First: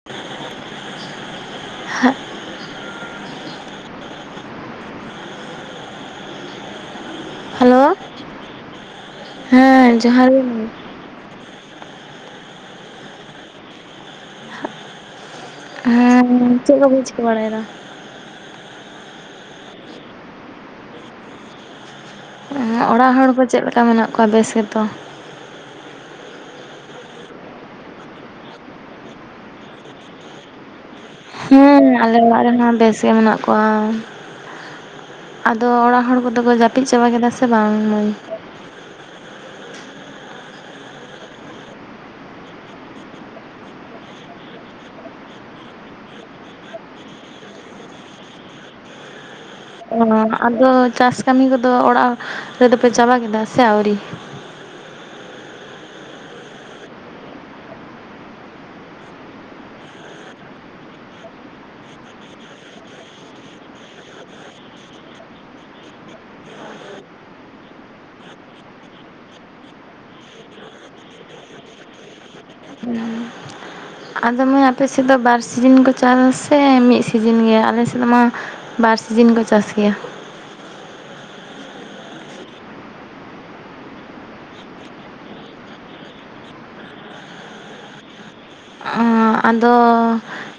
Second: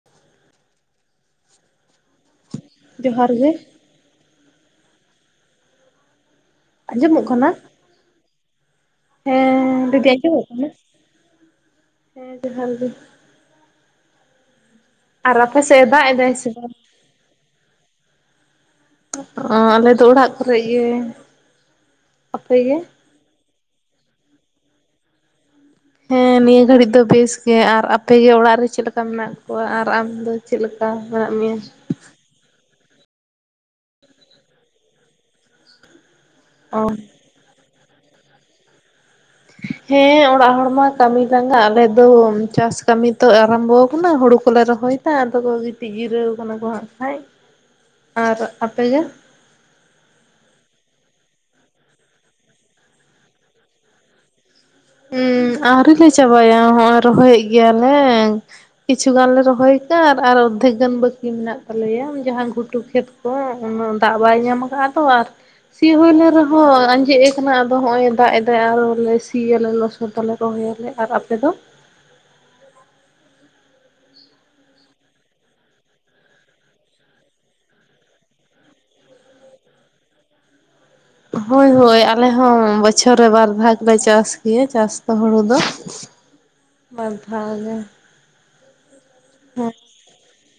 [inaudible] ᱡᱚᱸᱦᱟᱨ ᱜᱮ᱾ ᱟᱸᱡᱚᱢᱼᱚᱜ ᱠᱟᱱᱟ ᱦᱮᱞᱳ ᱦᱮᱸ ᱞᱟᱹᱭ ᱫᱤᱧ ᱡᱚᱦᱟᱨ ᱜᱮ ᱟᱸᱡᱚᱢᱼᱚᱜ ᱠᱟᱱᱟ᱾ ᱢᱟᱹᱭ ᱦᱮᱸ ᱡᱚᱸᱦᱟᱨ ᱜᱮ᱾ ᱟᱨ ᱟᱯᱮ ᱥᱮᱫ᱾ ᱫᱟᱜ ᱦᱮᱸ ᱮᱫᱟᱭ ᱥᱮ ᱵᱟᱝ ᱪᱮᱫ ᱠᱚ ᱯᱮ ᱪᱤᱠᱟᱹ ᱵᱟᱲᱟᱭ ᱫᱟ᱾ ᱚᱸᱻ ᱟᱞᱮ ᱫᱚ ᱚᱲᱟᱜ ᱠᱚᱨᱮᱜ ᱜᱮ᱾ ᱟᱯᱮ ᱜᱮ ᱚᱲᱟᱜ ᱦᱚᱲ ᱠᱚ ᱪᱮᱫ ᱞᱮᱠᱟ ᱢᱮᱱᱟᱜ ᱠᱚᱣᱟ ᱵᱮᱥ ᱜᱮᱛᱚ᱾ ᱦᱮᱸ ᱱᱤᱭᱟᱹ ᱜᱷᱟᱹᱲᱤᱡ ᱫᱚ ᱵᱮᱥ ᱜᱮ ᱟᱨ ᱟᱯᱮ ᱜᱮ ᱚᱲᱟᱜ ᱨᱮ ᱪᱮᱫ ᱞᱮᱠᱟ ᱢᱮᱱᱟᱜ ᱠᱚᱣᱟ ᱟᱨ ᱟᱢ ᱫᱚ᱾ ᱪᱮᱫ ᱞᱮᱠᱟ ᱢᱮᱱᱟᱜ ᱢᱮᱭᱟ᱾ ᱦᱮᱸ ᱟᱞᱮ ᱚᱲᱟᱜ ᱨᱮᱦᱚᱸ ᱵᱮᱥ ᱜᱮ ᱢᱮᱱᱟᱜ ᱠᱚᱣᱟ ᱟᱫᱚ ᱚᱲᱟᱜ ᱦᱚᱲ ᱠᱚᱫᱚ᱾ ᱫᱚᱠᱚ ᱚ ᱡᱟᱹᱯᱤᱫ ᱪᱟᱵᱟ ᱠᱮᱫᱟ ᱥᱮ ᱵᱟᱝ ᱢᱟᱹᱭ᱾ ᱦᱮᱸ ᱚᱲᱟᱜ ᱦᱚᱲ ᱢᱟ ᱠᱟᱹᱢᱤ ᱞᱟᱸᱜᱟ ᱟᱞᱮ ᱫᱚ ᱪᱟᱥ ᱠᱟᱹᱢᱤ ᱛᱚ ᱟᱨᱟᱢᱵᱚ ᱠᱟᱱᱟ ᱦᱳᱲᱳ ᱠᱚᱞᱮ ᱨᱚᱦᱚᱭ᱾ ᱦᱮ ᱟᱫᱚ ᱠᱚ ᱜᱤᱛᱤᱡ ᱡᱤᱨᱟᱹᱣ ᱟᱠᱟᱱᱟ ᱠᱚ ᱦᱟᱸᱜ ᱠᱷᱟᱡ ᱟᱨ ᱟᱯᱮ ᱜᱮ᱾ ᱚᱸᱻ ᱟᱫᱚ ᱪᱟᱥ ᱠᱟᱹᱢᱤ ᱠᱚᱫᱚ ᱚᱲᱟᱜ ᱨᱮᱫᱚ ᱯᱮ ᱪᱟᱵᱟ ᱠᱮᱫᱟ ᱥᱮ ᱟᱹᱣᱨᱤ᱾ ᱦᱩᱸ ᱟᱹᱣᱨᱤ ᱞᱮ ᱪᱟᱵᱟᱭᱟ ᱦᱚᱸᱜᱼᱚᱭ ᱨᱚᱦᱚᱭᱮᱫ ᱜᱮᱭᱟ ᱞᱮ᱾ ᱠᱤᱪᱷᱩ ᱜᱟᱱ ᱞᱮ ᱨᱚᱦᱚᱭ ᱟᱠᱟᱜᱼᱟ ᱟᱨ ᱚᱨᱫᱷᱮᱠ ᱜᱟᱱ ᱵᱟᱹᱠᱤ ᱢᱮᱱᱟᱜ ᱛᱟᱞᱮᱭᱟ ᱡᱟᱸᱦᱟ ᱜᱷᱩᱴᱩ ᱠᱷᱮᱛ᱾ [unintelligible] ‌ ᱩᱱᱟᱹᱜ ᱫᱟᱜ ᱵᱟᱭ ᱧᱟᱢ ᱟᱠᱟᱫᱼᱟ ᱛᱚ ᱟᱨ᱾ ᱥᱤ ᱦᱩᱭ ᱞᱮᱱ ᱨᱮᱦᱚᱸ ᱟᱸᱡᱮᱫ ᱟᱠᱟᱱᱟ ᱟᱫᱚ ᱦᱚᱸᱜᱼᱚᱭ ᱫᱟᱜ ᱮᱫᱟᱭ ᱟᱨᱦᱚ ᱞᱮ ᱥᱤᱭᱟ᱾ ᱞᱚᱥᱚᱫ ᱫᱟᱞᱮ ᱨᱚᱦᱚᱭ ᱟᱞᱮ ᱟᱨ ᱟᱯᱮ ᱫᱚ᱾ [inaudible] ᱟᱫᱚ ᱢᱟᱹᱭ ᱟᱯᱮ ᱥᱮᱫ ᱫᱚ ᱵᱟᱨ ᱥᱤᱡᱤᱱ ᱠᱚ ᱪᱟᱥᱼᱟ ᱥᱮ ᱢᱤᱫ ᱥᱤᱡᱤᱱ ᱜᱮ ᱟᱞᱮ ᱥᱮᱫ ᱢᱟ᱾ ᱵᱟᱨ ᱥᱤᱡᱤᱱ ᱠᱚ ᱪᱟᱥ ᱜᱮᱭᱟ᱾ ᱦᱳᱭ ᱦᱳᱭ ᱟᱞᱮ ᱦᱚᱸ ᱵᱚᱪᱷᱚᱨ ᱨᱮ ᱵᱟᱨ ᱵᱷᱟᱜ ᱞᱮ ᱪᱟᱥ ᱜᱮᱭᱟ ᱪᱟᱥ ᱫᱚ ᱦᱳᱲᱳ ᱫᱚᱼᱼ ᱵᱟᱨ ᱫᱷᱟᱣ ᱜᱮᱼᱼ ᱟᱫᱚ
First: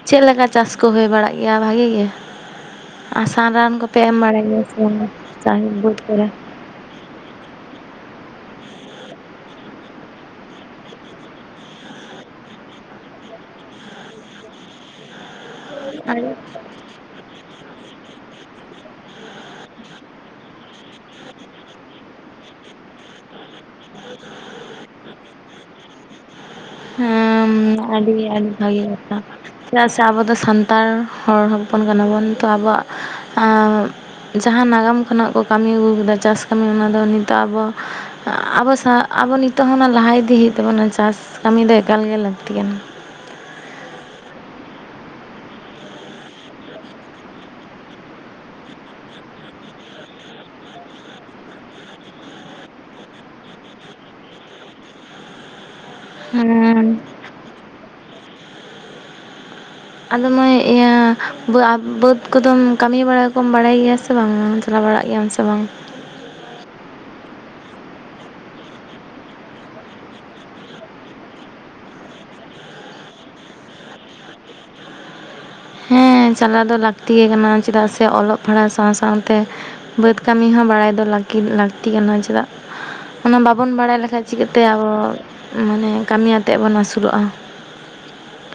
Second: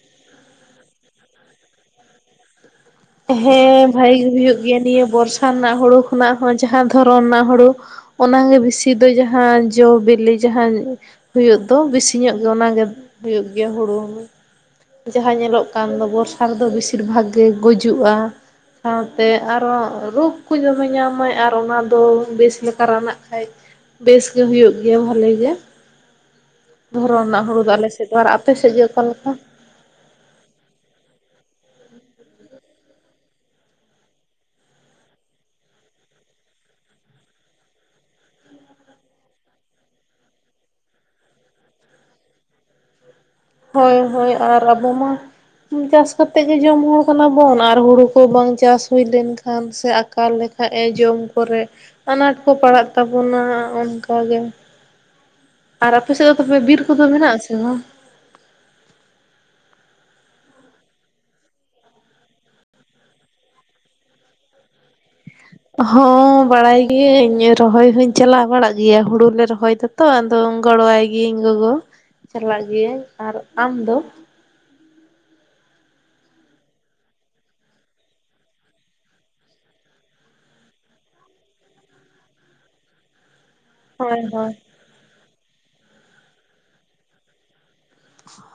ᱪᱮᱫ ᱞᱮᱠᱟ ᱪᱟᱥ ᱠᱚ ᱦᱳᱭ ᱵᱟᱲᱟᱜ ᱜᱮᱭᱟ ᱵᱷᱟᱜᱮ ᱜᱮᱼᱼ ᱦᱮᱸ ᱵᱷᱟᱜᱮ ᱜᱮ ᱦᱩᱭᱩᱜ ᱜᱮᱭᱟ ᱱᱤᱭᱟᱹ ᱵᱚᱨᱥᱟ ᱪᱟᱥ ᱨᱮᱱᱟᱜ ᱦᱳᱲᱳ ᱵᱟᱹᱫᱽ ᱠᱚᱨᱮ? ᱠᱷᱚᱱᱟᱜ ᱦᱚᱸ ᱡᱟᱦᱟ ᱫᱷᱚᱨᱚᱱ ᱨᱮᱱᱟᱜ ᱦᱳᱲᱳ ᱚᱱᱟ ᱜᱮ ᱵᱮᱥᱤ ᱫᱚ ᱡᱟᱸᱦᱟ ᱡᱚ ᱵᱮᱞᱮ ᱡᱟᱸᱦᱟᱼᱼ ᱦᱳᱭᱳᱜ ᱫᱚ ᱵᱮᱥᱤ ᱧᱚᱜ ᱜᱮ ᱚᱱᱟ ᱜᱮ ᱦᱳᱭᱳᱜ ᱜᱮᱭᱟ ᱦᱳᱲᱳ ᱡᱟᱸᱦᱟ ᱧᱮᱞ ᱚᱜ ᱠᱟᱱ ᱫᱚ ᱵᱚᱨᱥᱟ ᱨᱮᱫᱚ ᱵᱮᱥᱤᱨ ᱵᱷᱟᱜ ᱜᱮ ᱜᱩᱡᱩᱜᱼᱟ ᱥᱟᱶ ᱛᱮ ᱟᱨᱚ ᱨᱳᱜᱽ ᱠᱚ ᱫᱚᱢᱮ ᱧᱟᱢ ᱟᱭ ᱟᱨ ᱚᱱᱟ ᱫᱚ ᱵᱮᱥ ᱞᱮᱠᱟ ᱨᱟᱱ ᱟᱜ ᱠᱷᱟᱡ ᱵᱮᱥᱜᱮ ᱦᱩᱭᱩᱜ ᱜᱮᱭᱟ ᱵᱷᱟᱹᱞᱤ ᱜᱮ ᱫᱷᱚᱨᱚᱱ ᱨᱮᱱᱟᱜ ᱦᱮᱸ ᱦᱩᱲᱩᱼᱼ ᱟᱞᱮ‌ ᱥᱮᱫ ᱟᱹᱰᱤ ᱫᱚ ᱟᱨ ᱟᱹᱰᱤ ᱟᱯᱮ ᱥᱮᱫ ᱵᱷᱟᱹᱜᱤ ᱜᱮ ᱚᱠᱟ ᱠᱟᱛᱷᱟ᱾ ᱞᱮᱠᱟ ᱪᱮᱫᱟᱜ ᱥᱮ ᱟᱵᱚ ᱫᱚ ᱥᱟᱱᱛᱟᱲ ᱦᱚᱲ ᱦᱚᱯᱚᱱ ᱠᱟᱱᱟ ᱵᱚᱱ ᱛᱚ ᱟᱵᱚᱣᱟᱜ ᱟᱸᱻ ᱡᱟᱦᱟᱸ ᱱᱟᱜᱟᱢ ᱠᱷᱚᱱᱟᱜ ᱠᱚ ᱠᱟᱹᱢᱤ ᱟᱹᱜᱩ ᱠᱟᱫᱟ ᱪᱟᱥ ᱠᱟᱹᱢᱤ ᱚᱱᱟ ᱫᱚ ᱱᱤᱛᱚᱜ ᱟᱵᱚ ᱟᱵᱚ ᱥᱟᱶ ᱟᱵᱚ ᱱᱤᱛᱚᱜ ᱦᱚᱸ ᱚᱱᱟ ᱞᱟᱦᱟ ᱤᱫᱤ ᱦᱩᱭᱩᱜ ᱛᱟᱵᱚᱱᱟ ᱪᱟᱥ ᱠᱟᱹᱢᱤ ᱫᱚ ᱮᱠᱟᱞ ᱜᱮ ᱞᱟᱹᱠᱛᱤ ᱠᱟᱱᱟ ᱦᱳᱭ ᱦᱳᱭ ᱟᱨ ᱟᱵᱚ ᱢᱟᱼᱼ ᱪᱟᱥ ᱠᱟᱛᱮᱫ ᱜᱮ ᱡᱚᱢ ᱦᱚᱲ ᱠᱟᱱᱟ ᱵᱚᱱ ᱟᱨ ᱦᱩᱲᱩ ᱠᱚ ᱵᱟᱝ ᱪᱟᱥ ᱦᱩᱭ ᱞᱮᱱ ᱠᱷᱟᱱ ᱥᱮ ᱟᱠᱟᱞ ᱞᱮᱠᱷᱟᱱ [unintelligible] ᱡᱚᱢ ᱠᱚᱨᱮ ᱟᱱᱟᱴ ᱠᱚ ᱯᱟᱲᱟᱜ ᱛᱟᱵᱚᱱᱟ ᱚᱱᱠᱟ ᱜᱮᱼᱼ ᱟᱨ ᱟᱯᱮ ᱥᱮᱫ ᱫᱚ ᱛᱚᱵᱮ ᱵᱤᱨ ᱦᱮᱸ ᱠᱚᱫᱚ ᱢᱮᱱᱟᱜ ᱟ ᱥᱮ ᱵᱟᱝ ᱟᱫᱚ ᱢᱟᱹᱭ ᱤᱭᱟᱹ ᱵᱟᱹᱫᱽ ᱠᱚᱫᱚᱢ ᱠᱟᱹᱢᱤ ᱵᱟᱲᱟ ᱠᱚᱢ ᱵᱟᱲᱟᱭ ᱜᱮᱭᱟ ᱥᱮ ᱵᱟᱝ ᱟ ᱪᱟᱞᱟᱣ ᱵᱟᱲᱟᱜ ᱜᱮᱭᱟᱢ ᱥᱮ ᱵᱟᱝᱼᱼ ᱦᱚᱸ ᱵᱟᱲᱟᱭ ᱜᱤᱭᱟᱹᱧ ᱨᱚᱦᱚᱭ ᱦᱚᱧ ᱪᱟᱞᱟᱣ ᱵᱟᱲᱟᱜ ᱜᱮᱭᱟ ᱦᱩᱲᱩ ᱞᱮ ᱨᱚᱦᱚᱭ ᱫᱚ ᱛᱚ ᱟᱫᱚ ᱜᱚᱲᱚᱣᱟᱭ ᱜᱤᱭᱟᱹᱧ ᱜᱚᱜᱚ ᱪᱟᱞᱟᱜ ᱜᱤᱭᱟᱹ ᱟᱹᱧ ᱟᱨ ᱟᱢ ᱫᱚ ᱛᱚ ᱦᱮᱸ ᱪᱟᱞᱟᱣ ᱫᱚ ᱞᱟᱹᱠᱛᱤ ᱠᱟᱱᱟ ᱪᱮᱫᱟᱜ ᱥᱮ ᱚᱞᱚᱜ ᱯᱟᱲᱦᱟᱣ ᱥᱟᱶ ᱥᱟᱶᱛᱮᱼᱼ ᱵᱟᱹᱫᱽ ᱠᱟᱹᱢᱤ ᱦᱚᱸ ᱵᱟᱲᱟᱭ ᱫᱚ [unintelligible] ᱞᱟᱹᱠᱛᱤ ᱠᱟᱱᱟ ᱪᱮᱫᱟᱜ ᱚᱱᱟ ᱵᱟᱵᱚᱱ ᱵᱟᱲᱟᱭ ᱦᱳᱭ ᱞᱮᱠᱷᱟᱡ ᱪᱤᱠᱟᱹᱜ ᱦᱳᱭ ᱛᱮ ᱟᱵᱚᱼᱼ ᱢᱟᱱᱮ ᱠᱟᱹᱢᱤᱭ ᱟᱛᱮᱫ ᱵᱚᱱ ᱟᱹᱥᱩᱞᱚᱜᱼᱟ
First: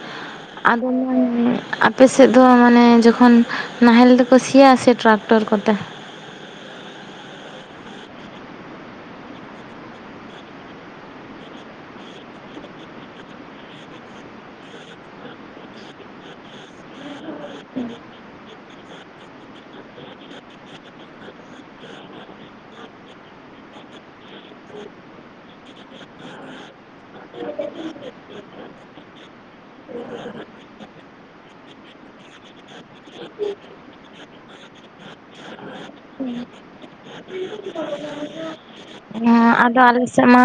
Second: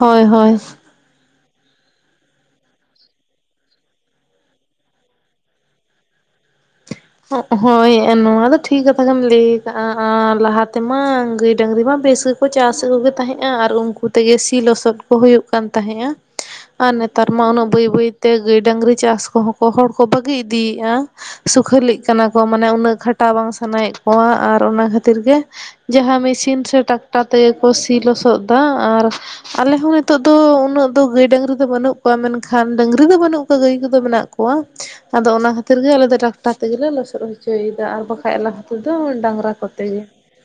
ᱦᱳᱭ ᱦᱳᱭ ᱥᱮᱫ ᱫᱚ ᱢᱟᱱᱮ ᱡᱚᱠᱷᱚᱱ ᱱᱟᱦᱮᱞ ᱛᱮᱠᱚ ᱥᱤᱭᱟ ᱥᱮ ᱴᱨᱟᱠᱴᱚᱨ ᱠᱚᱛᱮ ᱦᱳᱭ ᱱᱚᱣᱟ ᱫᱚ ᱴᱷᱤᱠ ᱠᱟᱛᱷᱟ ᱜᱮᱢ ᱞᱟᱹᱭ ᱟᱠᱟᱫ-ᱟ ᱟᱨ ᱞᱟᱦᱟ ᱛᱮᱢᱟ ᱜᱟᱹᱭ ᱰᱟᱹᱝᱨᱤ ᱢᱟ ᱵᱮᱥᱼᱼ ᱠᱚ ᱪᱟᱥ ᱮᱫ ᱠᱚ ᱛᱟᱦᱮᱸᱜᱼᱟ ᱟᱨ ᱩᱱᱠᱩ ᱛᱮᱜᱮ ᱥᱤ ᱞᱚᱥᱚᱫ ᱠᱚ ᱦᱩᱭᱩᱜ ᱠᱟᱱ ᱛᱟᱦᱮᱸᱜᱼᱟ ᱟᱨ ᱱᱮᱛᱟᱨ ᱢᱟ ᱩᱱᱟᱹᱜ ᱵᱟᱹᱭ ᱵᱟᱹᱭ ᱛᱮ ᱜᱟᱹᱭ ᱰᱟᱹᱝᱨᱤ ᱪᱟᱥ ᱠᱚᱦᱚᱸ ᱠᱚ ᱦᱚᱲ ᱠᱚ ᱵᱟᱹᱜᱤ ᱤᱫᱤᱭ ᱮᱫᱼᱟ ᱥᱩᱠᱷᱟᱹᱞᱤᱜ ᱠᱟᱱᱟ ᱠᱚ ᱢᱟᱱᱮ ᱩᱱᱟᱹᱜ ᱠᱷᱟᱴᱟᱣ ᱵᱟᱝ ᱥᱟᱱᱟᱭᱮᱫ ᱠᱚᱣᱟ ᱟᱨ ᱚᱱᱟ ᱠᱷᱟᱹᱛᱤᱨ ᱜᱮᱼᱼ ᱡᱟᱦᱟᱸ ᱢᱮᱥᱤᱱ ᱥᱮ ᱴᱟᱠᱴᱟᱨ ᱛᱮᱜᱮ ᱠᱚ ᱥᱤ ᱞᱚᱥᱚᱫ ᱮᱫᱟ ᱟᱨᱼᱼ ᱟᱞᱮ ᱦᱚᱸ ᱱᱤᱛᱚᱜ ᱫᱚ ᱩᱱᱟᱹᱜ ᱫᱚ ᱜᱟᱹᱭ ᱰᱟᱹᱝᱨᱤ ᱫᱚ ᱵᱟᱹᱱᱩᱜ ᱠᱚᱣᱟ ᱢᱮᱱ ᱠᱷᱟᱱ ᱰᱟᱹᱝᱨᱤ ᱫᱚ ᱵᱟᱹᱱᱩᱜ ᱠᱚᱣᱟ ᱜᱟᱹᱭ ᱠᱚ ᱫᱚ ᱢᱮᱱᱟᱜ ᱠᱚᱣᱟ [unintelligible] ᱟᱫᱚ ᱚᱱᱟ ᱠᱷᱟᱹᱛᱤᱨ ᱜᱮ ᱟᱞᱮ ᱫᱚ ᱴᱟᱠᱴᱟᱨ ᱛᱮᱜᱮᱞᱮ ᱞᱚᱥᱚᱫ ᱦᱚᱪᱚᱭ ᱮᱫᱟ ᱟᱨ ᱵᱟᱠᱟᱱᱡ ᱟ ᱞᱟᱦᱟ ᱛᱮᱫ ᱫᱚᱼᱼ ᱦᱮᱸ ᱟᱫᱚ ᱟᱞᱮ ᱥᱮᱫ ᱢᱟᱼᱼ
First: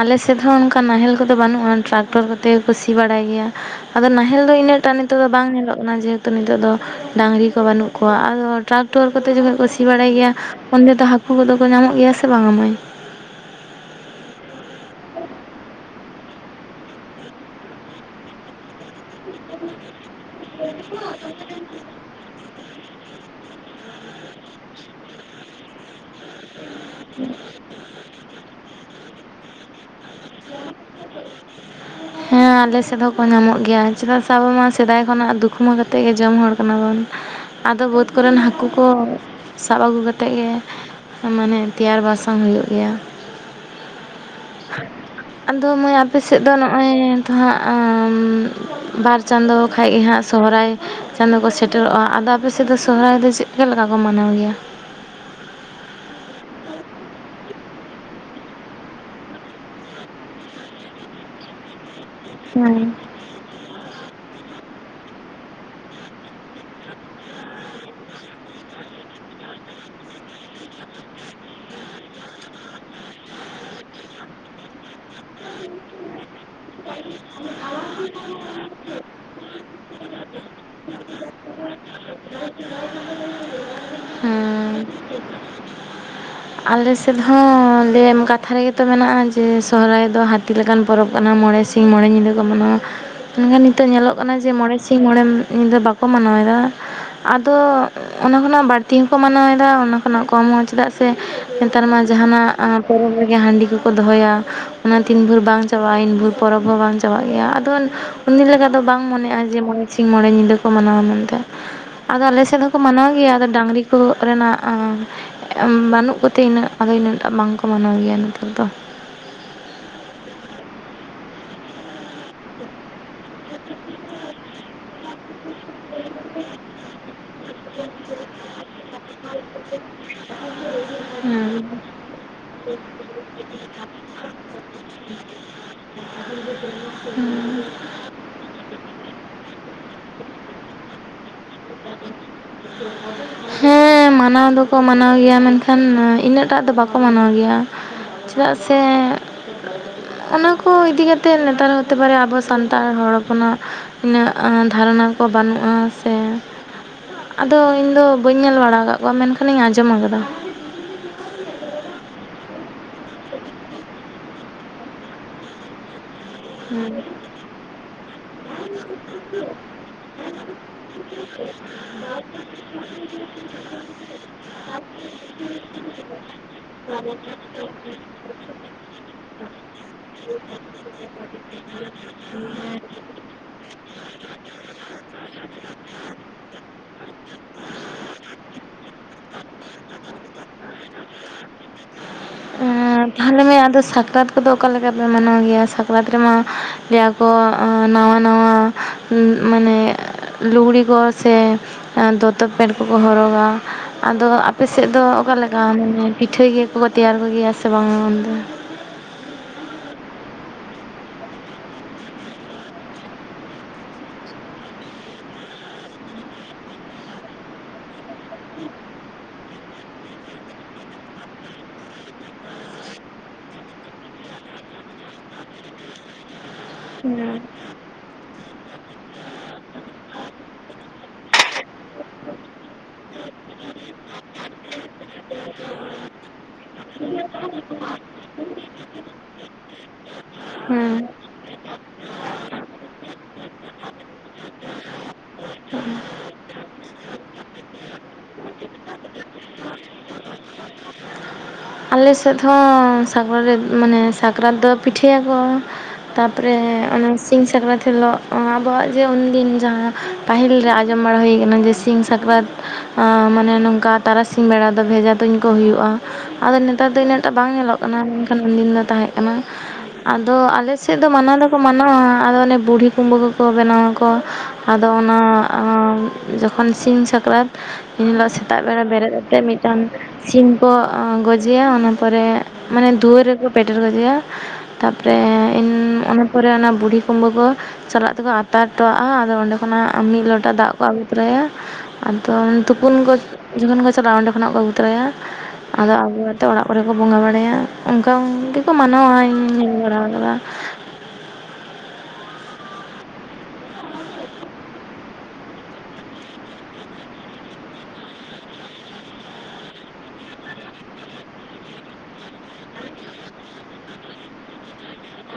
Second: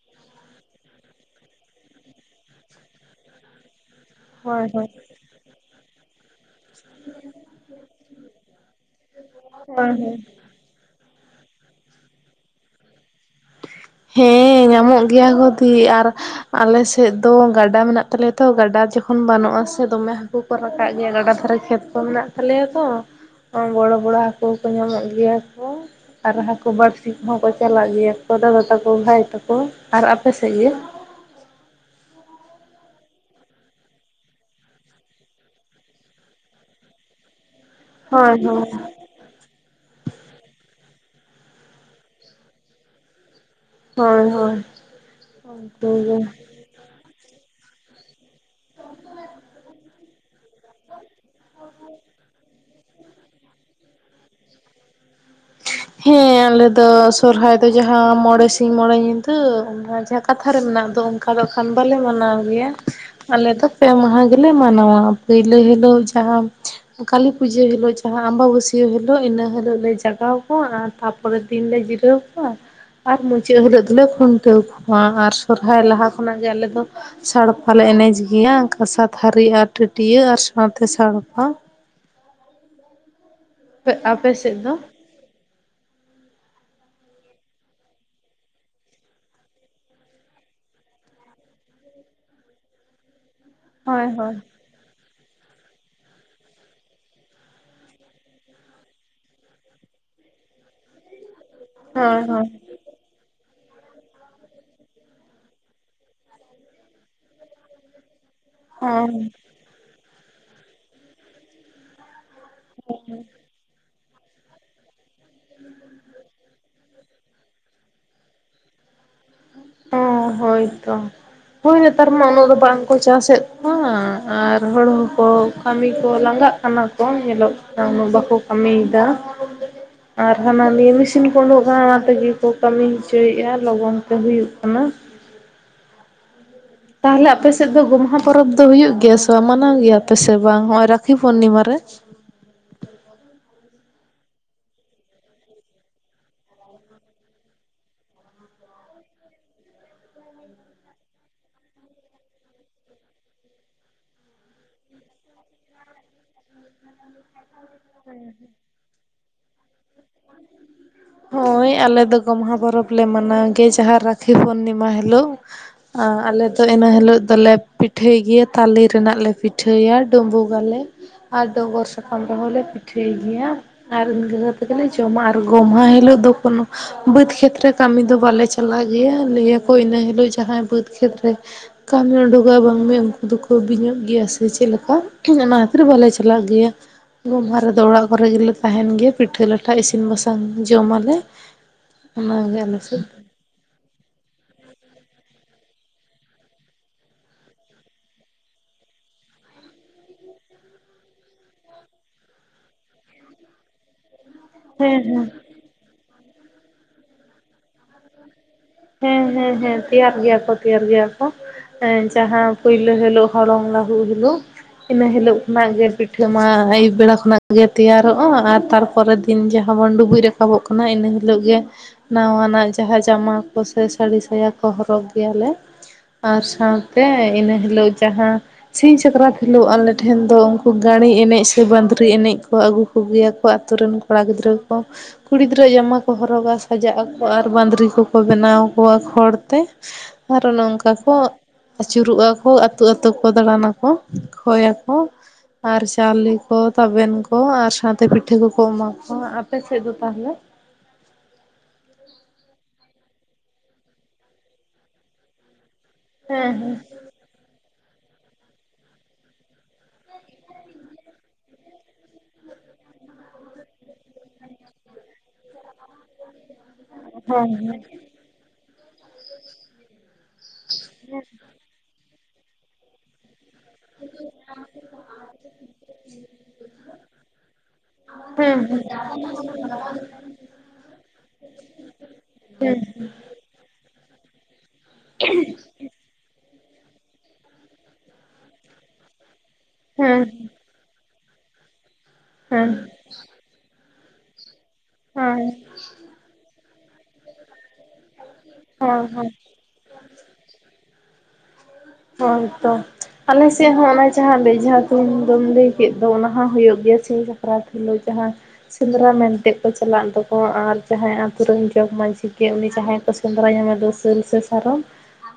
ᱟᱞᱮ ᱥᱮᱫ ᱦᱚᱸ ᱚᱱᱠᱟ ᱱᱟᱦᱮᱞ ᱠᱚ ᱫᱚ ᱵᱟᱹᱱᱩᱜᱼᱟ ᱴᱨᱟᱠᱴᱚᱨ ᱠᱚᱛᱮ ᱜᱮ ᱥᱤ ᱵᱟᱲᱟᱭ ᱜᱮᱭᱟ ᱟᱫᱚ ᱱᱟᱦᱮᱞ ᱫᱚ ᱦᱳᱭ ᱦᱳᱭ ᱤᱱᱟᱹᱜᱴᱟᱜ ᱱᱤᱛᱳᱜ ᱫᱚ ᱵᱟᱝ ᱧᱮᱞᱚᱜ ᱠᱟᱱᱟ ᱡᱮᱦᱮᱛᱩ ᱱᱤᱛᱳᱜ ᱫᱚ ᱰᱟᱹᱝᱨᱤ ᱠᱚ ᱵᱟᱹᱱᱩᱜᱼᱼ ᱠᱚᱣᱟ ᱟᱫᱚ ᱴᱨᱟᱠᱴᱟᱨ ᱠᱚᱛᱮ ᱡᱚᱠᱷᱚᱱ ᱠᱚ ᱥᱤ ᱦᱳᱭ ᱵᱟᱲᱟᱭ ᱦᱳᱭ ᱜᱮᱭᱟ ᱩᱱᱚᱱ ᱫᱚ ᱦᱟᱹᱠᱩ ᱠᱚᱫᱚ ᱠᱚ ᱧᱟᱢᱚᱜ ᱜᱮᱭᱟ ᱥᱮ ᱵᱟᱝ ᱟ ᱢᱟᱹᱭᱼᱼ ᱦᱮᱸ ᱧᱟᱢᱚᱜ ᱜᱮᱭᱟ ᱠᱚ ᱫᱤ ᱟᱨᱼᱼ ᱟᱞᱮ ᱥᱮᱫ ᱫᱚ ᱜᱟᱰᱟ ᱢᱮᱱᱟᱜ ᱛᱟᱞᱮᱭᱟ ᱛᱚ ᱜᱟᱰᱟ ᱡᱚᱠᱷᱚᱱ ᱵᱟᱹᱱᱩᱜ ᱟ ᱥᱮ ᱫᱚᱢᱮ ᱦᱟᱹᱠᱩᱼᱼ ᱠᱚ ᱨᱟᱠᱟᱵ ᱜᱮᱭᱟ ᱜᱟᱰᱟ ᱫᱷᱟᱨᱮ ᱠᱷᱮᱛ ᱠᱚ ᱢᱮᱱᱟᱜ ᱛᱟᱞᱮᱭᱟ ᱛᱚᱼᱼ ᱵᱚᱲᱚ ᱵᱚᱲᱚ ᱦᱟᱹᱠᱩ ᱠᱚ ᱧᱟᱢᱚᱜ ᱜᱮᱭᱟ ᱠᱚᱼᱼ ᱟᱨ ᱦᱟᱹᱠᱩ ᱵᱟᱹᱲᱥᱤ ᱠᱚᱦᱚᱸ ᱠᱚ ᱪᱟᱞᱟᱜ ᱜᱮᱭᱟ ᱠᱚ ᱫᱟᱫᱟ ᱛᱟᱠᱚᱼᱼ ᱵᱷᱟᱭ ᱛᱟᱠᱚ ᱟᱨ ᱟᱯᱮ ᱥᱮᱫ ᱜᱮᱼᱼ ᱦᱮᱸ ᱟᱞᱮ ᱥᱮᱫ ᱦᱚᱸᱠᱚ ᱧᱟᱢᱚᱜ ᱜᱮᱭᱟ ᱪᱮᱫᱟᱜ ᱥᱮ ᱟᱵᱚ ᱢᱟ ᱥᱮᱫᱟᱭ ᱠᱷᱚᱱᱟᱜ ᱫᱩᱠᱷ ᱦᱚᱸ ᱠᱟᱛᱮᱜ ᱜᱮ ᱡᱚᱢ ᱦᱚᱲ ᱠᱟᱱᱟ ᱵᱚᱱ ᱟᱫᱚ ᱵᱟᱹᱫᱽ ᱦᱳᱭ ᱠᱚᱨᱮᱱ ᱦᱳᱭ ᱦᱟᱹᱠᱩ ᱠᱚ ᱥᱟᱵ ᱟᱹᱜᱩ ᱠᱟᱛᱮᱜ ᱜᱮ ᱢᱟᱱᱮ ᱛᱮᱭᱟᱨ ᱵᱟᱥᱟᱝ ᱦᱩᱭᱩᱜ ᱜᱮᱭᱟ। ᱦᱳᱭ ᱦᱳᱭ ᱟᱫᱚ ᱩᱱᱠᱩ ᱢᱟᱹᱭ ᱜᱮ ᱟᱯᱮᱥᱮᱫ ᱫᱚ ᱱᱚᱜᱼᱚᱭ ᱛᱚ ᱦᱟᱸᱜ ᱟᱸᱻ ᱵᱟᱨ ᱪᱟᱸᱫᱳ ᱠᱷᱟᱡ ᱜᱮ ᱦᱟᱸᱜ ᱥᱚᱦᱚᱨᱟᱭ ᱪᱟᱸᱫᱳ ᱠᱚ ᱥᱮᱴᱮᱨᱚᱜᱼᱟ ᱟᱫᱚ ᱟᱯᱮᱥᱮᱫ ᱫᱚ ᱥᱚᱦᱚᱨᱟᱭ ᱫᱚ ᱪᱮᱫ ᱞᱮᱠᱟ ᱠᱚ ᱢᱟᱱᱟᱣ ᱜᱮᱭᱟ? ᱦᱮᱸ ᱟᱞᱮ ᱫᱚ ᱥᱚᱨᱦᱟᱭ ᱫᱚ ᱡᱟᱦᱟᱸ ᱢᱚᱬᱮ ᱥᱤᱧ ᱢᱚᱬᱮ ᱧᱤᱫᱟᱹ ᱱᱚᱣᱟ ᱡᱟᱦᱟᱸ ᱠᱟᱛᱷᱟ ᱨᱮ ᱢᱮᱱᱟᱜ ᱫᱚ ᱚᱱᱠᱟ ᱫᱚ ᱠᱷᱟᱱ ᱵᱟᱞᱮ ᱢᱟᱱᱟᱣ ᱜᱮᱭᱟ ᱦᱮᱸ ᱟᱞᱮ ᱫᱚ ᱯᱮ ᱢᱟᱦᱟ ᱜᱮᱞᱮ ᱢᱟᱱᱟᱣᱟ ᱯᱳᱭᱞᱳ ᱦᱤᱞᱳᱜ ᱡᱟᱦᱟᱸ ᱠᱟᱞᱤ ᱯᱩᱡᱟᱹ ᱦᱤᱞᱳᱜ ᱡᱟᱦᱟᱸ ᱟᱢᱵᱟᱵᱟᱹᱥᱭᱟᱹ ᱦᱤᱞᱳᱜ ᱤᱱᱟᱹ ᱦᱤᱞᱳᱜ ᱞᱮ ᱡᱟᱜᱟᱣ ᱠᱚᱣᱟ ᱟᱨ ᱛᱟᱯᱚᱨᱮ ᱫᱤᱱ ᱞᱮ ᱡᱤᱨᱟᱹᱣ ᱠᱚᱣᱟ ᱟᱨ ᱢᱩᱪᱟᱹᱫ ᱦᱤᱞᱳᱜ ᱫᱚᱞᱮ ᱠᱷᱩᱱᱴᱟᱹᱣ ᱠᱚᱣᱟ ᱟᱨ ᱥᱚᱨᱦᱟᱭ ᱞᱟᱦᱟ ᱠᱷᱚᱱᱟᱜ ᱜᱮ ᱟᱞᱮ ᱫᱚ ᱥᱟᱲᱯᱟ ᱞᱮ ᱮᱱᱮᱡ ᱜᱮᱭᱟ ᱠᱟᱸᱥᱟ ᱛᱷᱟᱹᱨᱤ ᱟᱨ ᱴᱟᱹᱴᱭᱟᱹ ᱟᱨ ᱥᱟᱶᱛᱮ ᱥᱟᱲᱯᱟ ᱟᱯᱮ ᱟᱯᱮᱥᱮᱫ ᱫᱚ? ᱦᱮᱸ ᱟᱞᱮ ᱥᱮᱫ ᱦᱚᱸ ᱞᱟᱹᱭᱟᱢ ᱠᱟᱛᱷᱟ ᱨᱮᱜᱮ ᱛᱚ ᱢᱮᱱᱟᱜᱼᱟ ᱡᱮ ᱥᱚᱨᱦᱟᱭ ᱫᱚ ᱦᱟᱹᱛᱤ ᱞᱮᱠᱟᱱ ᱯᱚᱨᱚᱵᱽ ᱠᱟᱱᱟ ᱢᱚᱬᱮ ᱥᱤ ᱥᱤᱧ ᱢᱚᱬᱮ ᱧᱤᱫᱟᱹ ᱠᱚ ᱢᱟᱱᱟᱣᱟ ᱢᱮᱱᱠᱷᱟᱱ ᱱᱤᱛᱚᱜ ᱦᱳᱭ ᱧᱮᱞᱚᱜ ᱠᱟᱱᱟ ᱦᱳᱭ ᱡᱮ ᱢᱚᱬᱮ ᱥᱤᱧ ᱥᱤᱧ ᱢᱚᱬᱮ ᱧᱤᱫᱟᱹ ᱵᱟᱠᱚ ᱢᱟᱱᱟᱣᱮᱫᱟ ᱟᱫᱚ ᱚᱱᱟ ᱠᱷᱚᱱᱟᱜ ᱵᱟᱹᱲᱛᱤ ᱦᱚᱸᱠᱚ ᱢᱟᱱᱟᱣᱮᱫᱟ ᱚᱱᱟ ᱠᱷᱚᱱᱟᱜ ᱠᱚᱢ ᱦᱚᱸ ᱪᱮᱫᱟᱜ ᱥᱮ ᱱᱮᱛᱟᱨ ᱢᱟ ᱦᱳᱭ ᱦᱳᱭ ᱡᱟᱦᱟᱱᱟᱜ ᱟᱸᱯ ᱯᱚᱨᱚᱵᱽ ᱨᱮᱜᱮ ᱦᱟᱺᱰᱤ ᱠᱚᱠᱚ ᱫᱚᱦᱚᱭᱟ ᱚᱱᱟ ᱛᱤᱱ ᱵᱷᱩᱨ ᱵᱟᱝ ᱪᱟᱵᱟᱜᱼᱟ ᱤᱱ ᱵᱷᱩᱨ ᱯᱚᱨᱚᱵᱽ ᱦᱚᱸ ᱵᱟᱝ ᱪᱟᱵᱟᱜ ᱜᱮᱭᱟ ᱟᱫᱚ ᱩᱱᱤ ᱞᱮᱠᱟ ᱫᱚ ᱵᱟᱝ ᱦᱮᱸ ᱢᱚᱱᱮᱜᱼᱟ ᱡᱮ ᱢᱚᱬᱮ ᱥᱤᱧ ᱢᱚᱬᱮ ᱧᱤᱫᱟᱹ ᱠᱚ ᱢᱟᱱᱟᱣᱟ ᱢᱮᱱᱛᱮ ᱟᱫᱚ ᱟᱞᱮ ᱥᱮᱫ ᱥᱮᱫ ᱦᱚᱸᱠᱚ ᱢᱟᱱᱟᱣ ᱜᱮᱭᱟ ᱟᱫᱚ ᱰᱟᱝᱨᱤ ᱠᱚ ᱨᱮᱱᱟᱜ ᱟᱸ ᱮᱸᱢ ᱵᱟᱹᱱᱩᱜ ᱠᱚ ᱛᱮ ᱤᱱᱟᱹᱜ ᱫᱚ ᱤᱱᱟᱹᱜ ᱴᱟᱜ ᱵᱟᱝᱠᱚ ᱢᱟᱱᱟᱣ ᱜᱮᱭᱟ ᱱᱮᱛᱟᱨ ᱫᱚ ᱚ ᱦᱳᱭᱛᱚ ᱦᱳᱭ ᱱᱮᱛᱟᱨ ᱢᱟ ᱩᱱᱟᱹᱜ ᱫᱚ ᱵᱟᱝ ᱠᱚ ᱪᱟᱥᱮᱫ ᱠᱚᱣᱟ ᱟᱨ ᱦᱚᱲ ᱦᱚᱸᱠᱚ ᱠᱟᱹᱢᱤ ᱠᱚ ᱞᱟᱸᱜᱟᱜ ᱠᱟᱱᱟ ᱠᱚ ᱧᱮᱞᱚᱜ ᱠᱟᱱᱟ ᱩᱱᱟᱹᱜ ᱵᱟᱠᱚ ᱠᱟᱹᱢᱤᱭᱮᱫᱟ ᱟᱨ ᱦᱟᱱᱟ ᱱᱤᱭᱟᱹ ᱢᱮᱥᱤᱱ ᱠᱚ ᱩᱰᱩᱝ ᱦᱩᱸ ᱠᱟᱱᱟ ᱚᱱᱟ ᱛᱮᱜᱮ ᱠᱚ ᱠᱟᱹᱢᱤ ᱦᱚᱪᱚᱭᱮᱫᱼᱟ ᱞᱚᱜᱚᱱ ᱛᱮ ᱦᱩᱭᱩᱜ ᱠᱟᱱᱟ᱾ ᱛᱟᱞᱦᱮ ᱟᱯᱮ ᱥᱮᱫ ᱫᱚ ᱜᱚᱢᱦᱟ ᱯᱚᱨᱚᱵᱽ ᱫᱚ ᱦᱩᱭᱩᱜ ᱜᱮᱭᱟ ᱥᱮ ᱛᱚ ᱢᱟᱱᱟᱣ ᱜᱮᱭᱟᱯᱮ ᱥᱮ ᱵᱟᱝ ᱦᱚᱸᱜᱼᱚᱭ ᱨᱟᱠᱷᱤ ᱯᱩᱨᱱᱤᱢᱟ ᱨᱮ [unintelligible] ᱦᱮᱸ ᱢᱟᱱᱟᱣ ᱫᱚᱠᱚ ᱢᱟᱱᱟᱣ ᱜᱮᱭᱟ ᱢᱮᱱᱠᱷᱟᱱ ᱤᱱᱟᱹᱜ ᱴᱟᱜ ᱫᱚ ᱵᱟᱠᱚ ᱢᱟᱱᱟᱣ ᱜᱮᱭᱟ ᱪᱮᱫᱟᱜ ᱥᱮ ᱚᱱᱟ ᱠᱚ ᱤᱫᱤ ᱠᱟᱛᱮᱫ ᱱᱮᱛᱟᱨ ᱦᱚᱛᱮ ᱯᱟᱨᱮ ᱟᱵᱚ ᱥᱟᱱᱛᱟᱲ ᱦᱚᱲ ᱦᱚᱯᱚᱱᱟᱜ ᱤᱱᱟᱹᱜ ᱮᱸ ᱫᱷᱟᱨᱚᱱᱟ ᱠᱚ ᱵᱟᱹᱱᱩᱜᱼᱟ ᱥᱮ ᱟᱫᱚ ᱤᱧ ᱫᱚ ᱵᱟᱹᱧ ᱧᱮᱞ ᱵᱟᱲᱟ ᱠᱟᱫ ᱠᱚᱣᱟ ᱢᱮᱱᱠᱷᱟᱱᱤᱧ ᱟᱸᱡᱚᱢ ᱠᱟᱫᱟ ᱦᱳᱭ ᱟᱞᱮ ᱫᱚ ᱜᱳᱢᱦᱟ ᱯᱚᱨᱚᱵᱽ ᱞᱮ ᱢᱟᱱᱟᱣ ᱜᱮ ᱡᱟᱦᱟᱸ ᱨᱟᱠᱷᱤ ᱯᱩᱨᱱᱤᱢᱟ ᱦᱤᱞᱳᱜ। ᱟ ᱟᱞᱮ ᱫᱚ ᱤᱱᱟᱹ ᱦᱩᱸ ᱦᱤᱞᱟᱹᱜ ᱫᱚᱞᱮ ᱯᱤᱴᱷᱟᱹᱭ ᱜᱮᱭᱟ ᱛᱟᱞᱮ ᱨᱮᱱᱟᱜ ᱞᱮ ᱯᱤᱴᱷᱟᱹᱭᱟ ᱰᱩᱸᱵᱩᱜᱟᱞᱮ। ᱟᱨ ᱰᱚᱜᱚᱨ ᱥᱟᱠᱟᱢ ᱨᱮᱦᱚᱸᱞᱮ ᱯᱤᱴᱷᱟᱹᱭ ᱜᱮᱭᱟ ᱟᱨ ᱜᱟᱹᱦᱟᱹ ᱛᱮᱜᱮᱞᱮ ᱡᱚᱢᱟ ᱟᱨ ᱜᱳᱢᱦᱟ ᱦᱤᱞᱟᱹᱜ ᱫᱚ ᱠᱳᱱᱳ ᱵᱟᱹᱫᱽ ᱠᱷᱮᱛᱨᱮ ᱠᱟᱹᱢᱤ ᱫᱚ ᱵᱟᱞᱮ ᱪᱟᱞᱟᱜ ᱜᱮᱭᱟ ᱞᱟᱹᱭᱟᱠᱚ ᱤᱱᱟᱹ ᱦᱤᱞᱳᱜ ᱡᱟᱦᱟᱸᱭ ᱵᱟᱹᱫᱽ ᱠᱷᱮᱛᱨᱮ ᱠᱟᱹᱢᱤ ᱩᱸᱰᱩᱠᱚᱜᱼᱟ ᱵᱟᱝ ᱢᱮ ᱩᱝᱠᱩ ᱫᱚᱠᱚ ᱵᱤᱧᱩᱜ ᱜᱮᱭᱟ ᱥᱮ ᱪᱮᱫ ᱞᱮᱠᱟ ᱚᱱᱟ ᱠᱷᱟᱹᱛᱤᱨ ᱵᱟᱞᱮ ᱪᱟᱞ ᱪᱟᱞᱟᱜ ᱜᱮᱭᱟ। ᱜᱚᱢᱦᱟ ᱨᱮᱫᱚ ᱚᱲᱟᱜ ᱠᱚᱨᱮ ᱜᱮᱞᱮ ᱛᱟᱦᱮᱱ ᱜᱮᱭᱟ ᱯᱤᱴᱷᱟᱹ ᱞᱟᱴᱷᱟ ᱤᱥᱤᱱ ᱵᱟᱥᱟᱝ ᱡᱚᱢᱟᱞᱮ ᱚᱱᱟ ᱜᱮ ᱟᱞᱮ ᱥᱮᱫ। ᱛᱟᱞᱦᱮ ᱢᱟᱹᱭ ᱟᱫᱚ ᱥᱟᱠᱨᱟᱛ ᱠᱚᱫᱚ ᱚᱠᱟ ᱞᱮᱠᱟᱯᱮ ᱢᱟᱱᱟᱣ ᱜᱮᱭᱟ ᱥᱟᱠᱨᱟᱛ ᱨᱮᱢᱟ ᱞᱟᱹᱭᱟ ᱠᱚ ᱚᱸ ᱱᱟᱶᱟ ᱱᱟᱶᱟ ᱩᱸ ᱢᱟᱱᱮ ᱞᱩᱜᱽᱲᱤ ᱠᱚ ᱥᱮ ᱫᱚᱛᱚ ᱯᱮᱱᱴ ᱠᱚᱠᱚ ᱦᱚᱨᱚᱜᱟ ᱟᱫᱚ ᱟᱯᱮᱥᱮᱫ ᱫᱚ ᱦᱮᱸ ᱦᱮᱸ ᱚᱠᱟᱞᱮᱠᱟ ᱢᱟᱱᱮ ᱯᱤᱴᱷᱟᱹᱭ ᱜᱮᱭᱟᱠᱚ ᱛᱮᱭᱟᱨ ᱠᱚᱜᱮᱭᱟ ᱥᱮ ᱵᱟᱝᱟ ᱩᱱᱫᱚ? ᱦᱮᱸ ᱦᱮᱸ ᱦᱮᱸ ᱛᱮᱭᱟᱨ ᱜᱮᱭᱟ ᱠᱚ ᱛᱮᱭᱟᱨ ᱜᱮᱭᱟ ᱠᱚ᱾ ᱮᱸ ᱡᱟᱦᱟᱸ ᱯᱟᱹᱭᱞᱟᱹ ᱦᱤᱞᱚᱜ ᱦᱚᱞᱚᱝ ᱞᱟᱹᱦᱩᱜ ᱦᱤᱞᱚᱜ᱾ ᱤᱱᱟᱹ ᱦᱤᱞᱚᱜ ᱠᱷᱚᱱᱟᱜ ᱜᱮ ᱯᱤᱴᱷᱟᱹ ᱢᱟ ᱟᱹᱭᱩᱵ ᱵᱮᱲᱟ ᱠᱷᱚᱱᱟᱜ ᱜᱮ ᱛᱮᱭᱟᱨᱚᱜᱼᱟ ᱟᱨ ᱛᱟᱨ ᱯᱚᱨᱮ ᱫᱤᱱ ᱡᱟᱦᱟᱸ ᱵᱚᱱ ᱰᱩᱵᱩᱡ ᱨᱟᱠᱟᱵᱚᱜ ᱠᱟᱱᱟ ᱤᱱᱟᱹ ᱦᱤᱞᱚᱜ ᱜᱮ ᱱᱟᱶᱟᱱᱟᱜ ᱡᱟᱦᱟᱸ ᱡᱟᱢᱟ ᱯ ᱥᱮ ᱥᱟᱹᱲᱤ ᱥᱟᱭᱟ ᱠᱚ ᱦᱚᱨᱚᱜᱽ ᱜᱮᱭᱟᱞᱮ ᱟᱨ ᱥᱟᱶᱛᱮ ᱦᱮᱸ ᱤᱱᱟᱹ ᱦᱤᱞᱚᱜ ᱡᱟᱦᱟᱸ᱾ ᱥᱤᱧ ᱥᱟᱠᱨᱟᱛ ᱦᱤᱞᱚᱜ ᱟᱞᱮ ᱴᱷᱮᱱ ᱫᱚ ᱩᱝᱠᱩ ᱜᱟᱺᱬᱤ ᱮᱱᱮᱡ ᱥᱮ ᱵᱟᱸᱫᱽᱨᱤ ᱮᱱᱮᱡ ᱠᱚ ᱟᱹᱜᱩ ᱠᱚᱜᱮᱭᱟ ᱠᱚ ᱟᱛᱩ ᱨᱮᱱ ᱠᱚᱲᱟ ᱜᱤᱫᱽᱨᱟᱹ ᱠᱚ, ᱠᱩᱲᱤ ᱜᱤᱫᱽᱨᱟᱹᱣᱟᱜ ᱡᱟᱢᱟ ᱠᱚ ᱦᱚᱨᱚᱜᱟ ᱥᱟᱡᱟᱜ ᱟᱠᱚ ᱟᱨ ᱵᱟᱸᱫᱽᱨᱤ ᱠᱚ ᱠᱚ ᱵᱮᱱᱟᱣ ᱠᱚᱣᱟ ᱠᱷᱚᱲ ᱛᱮ ᱟᱨ ᱚᱱᱟ ᱱᱚᱝᱠᱟ ᱦᱮᱸ ᱠᱚ ᱟᱹᱪᱩᱨᱚᱜᱼᱟᱠᱚ ᱟᱹᱛᱩ ᱟᱹᱛᱩ ᱠᱚ ᱫᱟᱬᱟᱱᱟᱠᱚ ᱠᱷᱚᱭ ᱭᱟᱠᱚ᱾ ᱟᱨ ᱪᱟᱣᱞᱮ ᱠᱚ ᱛᱟᱵᱮᱱ ᱠᱚ ᱟᱨ ᱥᱟᱶᱛᱮ ᱯᱤᱴᱷᱟᱹ ᱠᱚᱠᱚ ᱮᱢᱟ ᱠᱚᱣᱟ, ᱟᱯᱮ ᱥᱮᱫ ᱫᱚ ᱛᱟᱦᱚᱞᱮ? ᱟᱞᱮ ᱥᱮᱫ ᱦᱚᱸ ᱥᱟᱠᱨᱟᱛ ᱨᱮ ᱢᱟᱱᱮ ᱥᱟᱠᱨᱟᱛ ᱫᱚ ᱯᱤᱴᱷᱟᱹᱭᱟᱠᱚ᱾ ᱛᱟᱯᱚᱨᱮ ᱦᱮᱸ ᱟᱹᱱᱟᱹᱥ ᱥᱤᱧ ᱥᱟᱠᱨᱟᱛ ᱦᱤᱞᱚᱜ ᱟᱸ ᱟᱵᱚᱣᱟᱜ ᱡᱮ ᱩᱱᱫᱤᱱ ᱡᱟᱦᱟᱸ ᱯᱟᱹᱦᱤᱞ ᱨᱮ ᱟᱸᱡᱚᱢ ᱵᱟᱲᱟ ᱦᱩᱭ ᱟᱠᱟᱱᱟ ᱡᱮ ᱥᱤᱧ ᱥᱟᱠᱨᱟᱛ ᱟᱸ ᱢᱟᱱᱮ ᱱᱚᱝᱠᱟ ᱛᱟᱨᱟᱥᱤᱧ ᱵᱮᱲᱟ ᱫᱚ ᱵᱷᱮᱡᱟ ᱛᱩᱧ ᱠᱚ ᱦᱩᱭᱩᱜᱼᱟ᱾ ᱟᱫᱚ ᱱᱮᱛᱟᱨ ᱫᱚ ᱤᱱᱟᱹᱜ ᱴᱟᱜ ᱦᱮᱸ ᱵᱟᱝ ᱧᱮᱞᱚᱜ ᱠᱟᱱᱟ ᱢᱮᱱᱠᱷᱟᱱ ᱩᱱᱫᱤᱱ ᱫᱚ ᱛᱟᱦᱮᱸ ᱠᱟᱱᱟ, ᱟᱫᱚ ᱟᱞᱮᱥ ᱥᱮᱫ ᱫᱚ ᱢᱟᱱᱟᱣ ᱫᱚᱠᱚ ᱢᱟᱱᱟᱣᱟ ᱟᱫᱚ ᱚᱱᱮ ᱵᱩᱰᱷᱤ ᱠᱩᱢᱵᱟᱹ ᱠᱚ ᱠᱚ ᱵᱮᱱᱟᱣᱟᱚ ᱟᱫᱚ ᱚᱱᱟ ᱡᱚᱠᱷᱚᱱ ᱥᱤᱧ ᱥᱟᱠᱨᱟᱛ ᱮᱱ ᱦᱤᱞᱚᱜ ᱦᱮᱸ ᱥᱮᱛᱟᱜ ᱦᱮᱸ ᱵᱮᱲᱟ ᱵᱮᱨᱮᱫ ᱟᱛᱮᱫ ᱢᱤᱫᱴᱟᱝ ᱥᱤᱢ ᱠᱚ ᱜᱚᱡᱮᱭᱟ ᱚᱱᱟ ᱯᱚᱨᱮ ᱢᱟᱱᱮ ᱫᱩᱣᱟᱹᱨ ᱨᱮᱠᱚ ᱯᱮᱴᱮᱨ ᱜᱚᱡᱮᱭᱟ᱾ ᱛᱟᱯᱚᱨᱮ ᱚᱱᱟ ᱯᱚᱨᱮ ᱚᱱᱟ ᱵᱩᱰᱷᱤ ᱠᱩᱢᱵᱟᱹ ᱠᱚ ᱥᱟᱞᱟᱜ ᱛᱮᱠᱚ ᱟᱛᱟᱨ ᱦᱚᱴᱚᱣᱟᱜᱼᱟ ᱟᱫᱚ ᱚᱸᱰᱮ ᱠᱷᱚ ᱠᱷᱚᱱᱟᱜ ᱟᱫᱟ ᱦᱮᱸ ᱢᱤᱫ ᱦᱮᱸ ᱞᱚᱴᱟ ᱫᱟᱜ ᱠᱚ ᱟᱹᱜᱩ ᱛᱚᱨᱟᱭᱟ ᱟᱫᱚ ᱦᱮᱸ ᱛᱩᱯᱩᱱ ᱠᱚ ᱡᱚᱠᱷᱚᱱ ᱠᱚ ᱪᱟᱞᱟᱜᱼᱟ ᱚᱸᱰᱮ ᱠᱷᱚᱱᱟᱜ ᱠᱚ ᱟᱹᱜᱩ ᱛᱚᱨᱟᱭᱟ᱾ ᱦᱚᱭ᱾ ᱟᱫᱚ ᱟᱜᱩ ᱟᱛᱮ ᱚᱲᱟᱜ ᱯᱚᱨᱮ ᱠᱚ ᱵᱚᱸᱜᱟ ᱵᱟᱲᱟᱭᱟ ᱚᱱᱠᱟ ᱜᱮᱠᱚ ᱦᱮᱸ ᱢᱟᱱᱟᱣᱟ ᱦᱮᱸ ᱤᱧ ᱧᱮᱞ ᱵᱟᱲᱟ ᱟᱠᱟᱫᱟ᱾ ᱦᱚᱭ ᱛᱚ᱾ ᱟᱞᱮᱥᱮᱫ ᱦᱚᱸ ᱚᱱᱟ ᱡᱟᱦᱟᱸ ᱵᱮᱡᱷᱟ ᱛᱩᱧ ᱫᱚᱢ ᱞᱟᱹᱭ ᱠᱮᱜ ᱫᱚ ᱚᱱᱟ ᱦᱚᱸ ᱦᱩᱭᱩᱜ ᱜᱮᱭᱟ ᱯᱨᱟᱛ ᱠᱷᱮᱞᱚ ᱡᱟᱦᱟᱸ ᱥᱮᱸᱫᱽᱨᱟ ᱢᱮᱱᱛᱮ ᱠᱚ ᱪᱟᱞᱟᱜ ᱫᱟᱠᱚ ᱟᱨ ᱡᱟᱦᱟᱸᱭ ᱟᱛᱩ ᱨᱮᱱ ᱡᱚᱜᱽ ᱢᱟᱺᱡᱷᱤ ᱜᱮ ᱩᱱᱤ ᱡᱟᱦᱟᱸᱭ ᱠᱚ ᱥᱮᱸᱫᱽᱨᱟᱟᱭ ᱧᱟᱢᱮ ᱫᱚᱥᱟᱹᱞ ᱥᱮ ᱥᱟᱨᱚᱢ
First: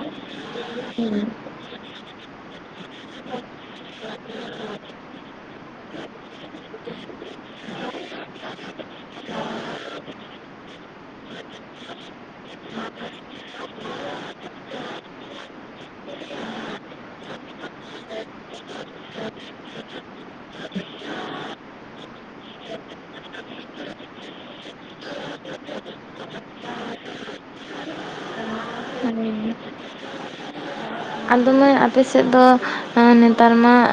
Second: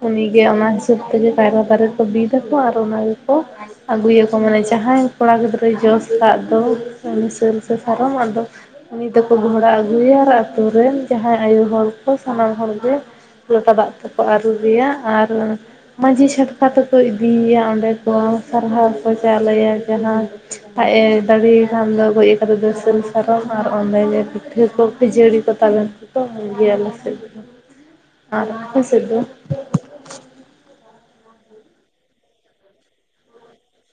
ᱩᱱᱤᱜᱮ ᱚᱱᱟ ᱦᱤᱥᱟᱹᱵᱽ ᱛᱮᱜᱮ ᱫᱟᱨ ᱠᱚ ᱵᱤᱫ ᱟᱠᱚ ᱟᱨ ᱚᱱᱟ ᱜᱮᱠᱚ ᱟᱹᱜᱩᱭᱟᱠᱚ ᱢᱟᱱᱮ ᱡᱟᱦᱟᱸᱭ ᱠᱚᱲᱟ ᱜᱤᱫᱽᱨᱟᱹᱭ ᱡᱚᱥ ᱠᱟᱜ ᱫᱚ ᱥᱟᱹᱞ ᱥᱮ ᱥᱟᱨᱚᱢ ᱟᱫᱚ ᱩᱱᱤ ᱫᱚᱠᱚ ᱜᱷᱚᱲᱟ ᱟᱹᱜᱩᱭᱟ ᱟᱨ ᱟᱹᱛᱩ ᱨᱮᱱ ᱡᱟᱦᱟᱸᱭ ᱟᱭᱚ ᱦᱚᱲ ᱠᱚ ᱥᱟᱱᱟᱢ ᱦᱚᱲᱜᱮ ᱞᱚᱴᱟ ᱫᱟᱜ ᱛᱮᱠᱚ ᱟᱹᱨᱩᱵᱮᱭᱟ ᱟᱨ ᱢᱹᱡᱷᱤ ᱪᱷᱟᱴᱠᱟ ᱛᱮᱠᱚ ᱤᱫᱤᱭᱮᱭᱟ ᱚᱸᱰᱮ ᱠᱚ ᱥᱟᱨᱦᱟᱣ ᱠᱚ ᱪᱟᱣᱞᱮᱭᱟ ᱡᱟᱦᱟᱸ ᱟᱡ ᱮ ᱫᱟᱲᱮ ᱠᱷᱟᱱ ᱫᱚ ᱜᱚᱡ ᱠᱟᱛᱮ ᱫᱟ ᱥᱟᱞ ᱥᱟᱨᱚᱢ ᱟᱨ ᱚᱸᱰᱮ ᱜᱮ ᱯᱤᱴᱷᱟᱹ ᱠᱚ ᱠᱷᱹᱡᱟᱹᱲᱤ ᱠᱚ ᱛᱟᱵᱮᱱ ᱠᱚᱠᱚ ᱤᱫᱤ ᱜᱮᱭᱟ ᱟᱞᱮ ᱥᱮᱫ ᱫᱚ, ᱟᱨ ᱟᱯᱮ ᱥᱮᱫ ᱫᱚ? ᱟᱫᱚ ᱢᱟ ᱟᱯᱮᱥᱮᱫ ᱫᱚ ᱱᱮᱛᱟᱨ ᱢᱟ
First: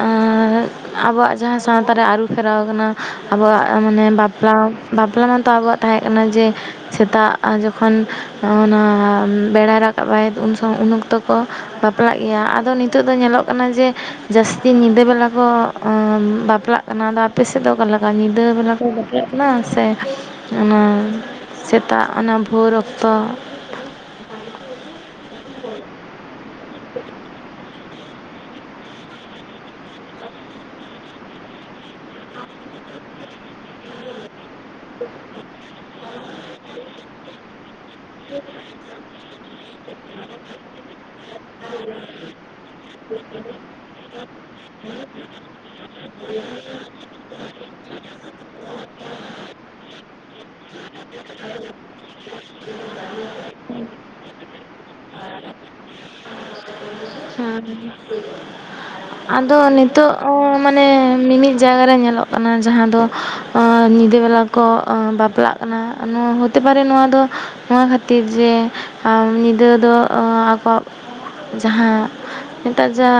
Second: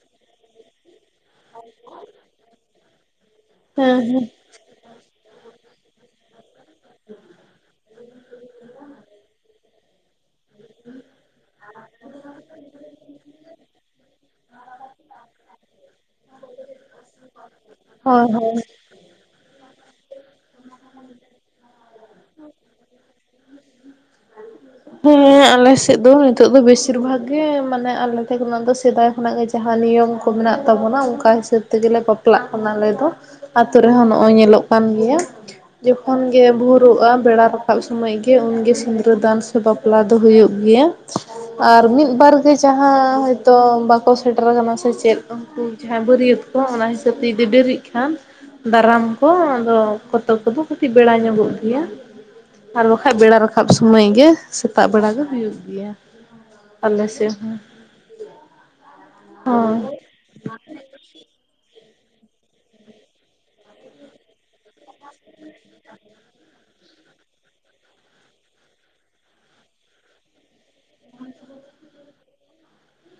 ᱟᱵᱚᱣᱟᱜ ᱡᱟᱦᱟᱸ ᱥᱟᱶᱛᱟ ᱨᱮ ᱟᱹᱨᱩ ᱯᱷᱮᱨᱟᱣ ᱠᱟᱱᱟ, ᱟᱵᱚᱣᱟᱜ ᱦᱮᱸ ᱢᱟᱱᱮ ᱦᱮᱸ ᱵᱟᱯᱞᱟ ᱵᱟᱯᱞᱟ ᱢᱟᱛᱚ ᱟᱵᱚᱣᱟᱜ ᱛᱟᱦᱮᱸ ᱠᱟᱱᱟ ᱡᱮ ᱥᱮᱛᱟᱜ ᱡᱚᱠᱷᱚ ᱛᱚ ᱚᱱᱟ ᱵᱮᱲᱟᱭ ᱨᱟᱠᱟᱵᱟᱭ ᱩᱱ ᱩᱱ ᱚᱠᱛᱚ ᱠᱚ [unintelligible] ᱜᱮᱭᱟ ᱟᱫᱚ ᱱᱤᱛᱚᱜ ᱫᱚ ᱧᱮᱞᱚᱜ ᱠᱟᱱᱟ ᱡᱮ ᱡᱟᱹᱥᱛᱤ ᱧᱤᱫᱟᱹ ᱵᱮᱞᱟ ᱠᱚ ᱚᱸ ᱵᱟᱯᱞᱟᱜ ᱚᱱᱟ ᱫᱚ ᱟᱯᱮ‌ ᱥᱮᱫ ᱫᱚ ᱚᱠᱟ ᱞᱮᱠᱟ ᱦᱳᱭ ᱧᱤᱫᱟᱹ ᱵᱮᱞᱟ ᱵᱟᱯᱞᱟᱜ ᱠᱟᱱᱟ ᱥᱮ ᱚᱱᱟ ᱥᱮᱛᱟᱜ ᱚᱱᱟ ᱵᱷᱳᱨ ᱚᱠᱛᱚ ᱦᱮᱸ, ᱟᱞᱮ ᱥᱮᱫ ᱫᱚ ᱱᱤᱛᱚᱜ ᱫᱚ ᱵᱮᱥᱤᱨ ᱵᱷᱟᱜᱽ ᱜᱮ ᱢᱟᱱᱮ ᱟᱞᱮ ᱟᱞᱮ ᱠᱷᱚᱱᱟᱜ ᱫᱚ ᱥᱮᱫᱟᱭ ᱠᱷᱚᱱᱟᱜ ᱜᱮ ᱡᱟᱦᱟᱸ ᱱᱤᱭᱚᱢ ᱠᱚ ᱢᱮᱱᱟᱜ ᱛᱟᱵᱚᱱᱟ ᱚᱱᱠᱟ ᱦᱤᱥᱟᱹᱵᱽ ᱛᱮᱜᱮ ᱵᱟᱯᱞᱟᱜ ᱠᱟᱱᱟ ᱟᱞᱮ ᱫᱚ᱾ ᱟᱹᱛᱩ ᱨᱮᱦᱚᱸ ᱱᱚᱜᱼᱚᱭ ᱧᱮᱞᱚᱜ ᱠᱟᱱ ᱜᱮᱭᱟ᱾ ᱡᱚᱠᱷᱚᱱ ᱜᱮ ᱵᱷᱩᱨᱚᱜᱼᱟ ᱵᱮᱲᱟ ᱨᱟᱠᱟᱵ ᱥᱚᱢᱚᱭ ᱜᱮ ᱩᱱᱜᱮ ᱥᱤᱸ [unintelligible] ᱫᱟᱱ ᱥᱮ ᱵᱟᱯᱞᱟ ᱫᱚ ᱦᱩᱭᱩᱜ ᱜᱮᱭᱟ᱾ ᱟᱨ ᱢᱤᱫ ᱵᱟᱨ ᱜᱮ ᱡᱟᱦᱟᱸ ᱦᱚᱭᱛᱳ ᱵᱟᱠᱚ ᱥᱮᱴᱮᱨᱠ ᱥᱮ ᱪᱮᱫ ᱩᱱᱠᱩ ᱡᱟᱦᱟᱸᱭ ᱵᱟᱹᱨᱭᱟᱹᱛ ᱠᱚ ᱚᱱᱟ ᱦᱤᱥᱟᱹᱵᱽ ᱛᱮ ᱡᱩᱫᱤ ᱵᱮᱨᱤᱜ ᱠᱷᱟᱱ ᱫᱟᱨᱟᱢ ᱠᱚ ᱟᱫᱚ ᱠᱚᱛᱚᱠ ᱠᱚᱫᱚ ᱠᱟᱹᱴᱤᱡ ᱵᱮᱲᱟ ᱧᱚᱜᱚᱜ ᱜᱮᱭᱟ᱾ ᱟᱨ ᱵᱟᱠᱷᱟᱡ ᱵᱮᱲᱟ ᱨᱟᱠᱟᱵ ᱢᱚᱭ ᱜᱮ ᱥᱮᱛᱟᱜ ᱵᱮᱲᱟ ᱫᱚ ᱦᱩᱭᱩᱜ ᱜᱮᱭᱟ ᱟᱞᱮ ᱥᱮᱫ ᱦᱚᱸ᱾ ᱦᱮᱸ ᱟᱫᱚ ᱦᱳᱭ ᱱᱤᱛᱳᱜ ᱚᱸᱻ ᱢᱟᱱᱮ ᱢᱤᱢᱤᱫ ᱡᱟᱭᱜᱟ ᱨᱮ ᱧᱮᱞᱚᱜ ᱠᱟᱱᱟ ᱡᱟᱦᱟᱸ ᱫᱚ ᱚᱸ ᱧᱤᱫᱟᱹ ᱵᱮᱞᱟ ᱠᱚ ᱟᱸ ᱵᱟᱯᱞᱟᱜ [unintelligible] ᱱᱚᱣᱟ ᱛᱮᱵᱟᱨᱮ ᱱᱚᱣᱟ ᱫᱚ ᱱᱚᱣᱟ ᱠᱷᱟᱹᱛᱤᱨ ᱡᱮ ᱟ ᱧᱤᱫᱟᱹ ᱫᱚ‌ ᱚᱸᱻ ᱟᱠᱚᱣᱟᱜ ᱡᱟᱦᱟᱸ ᱱᱤᱛᱟᱜ ᱡᱟ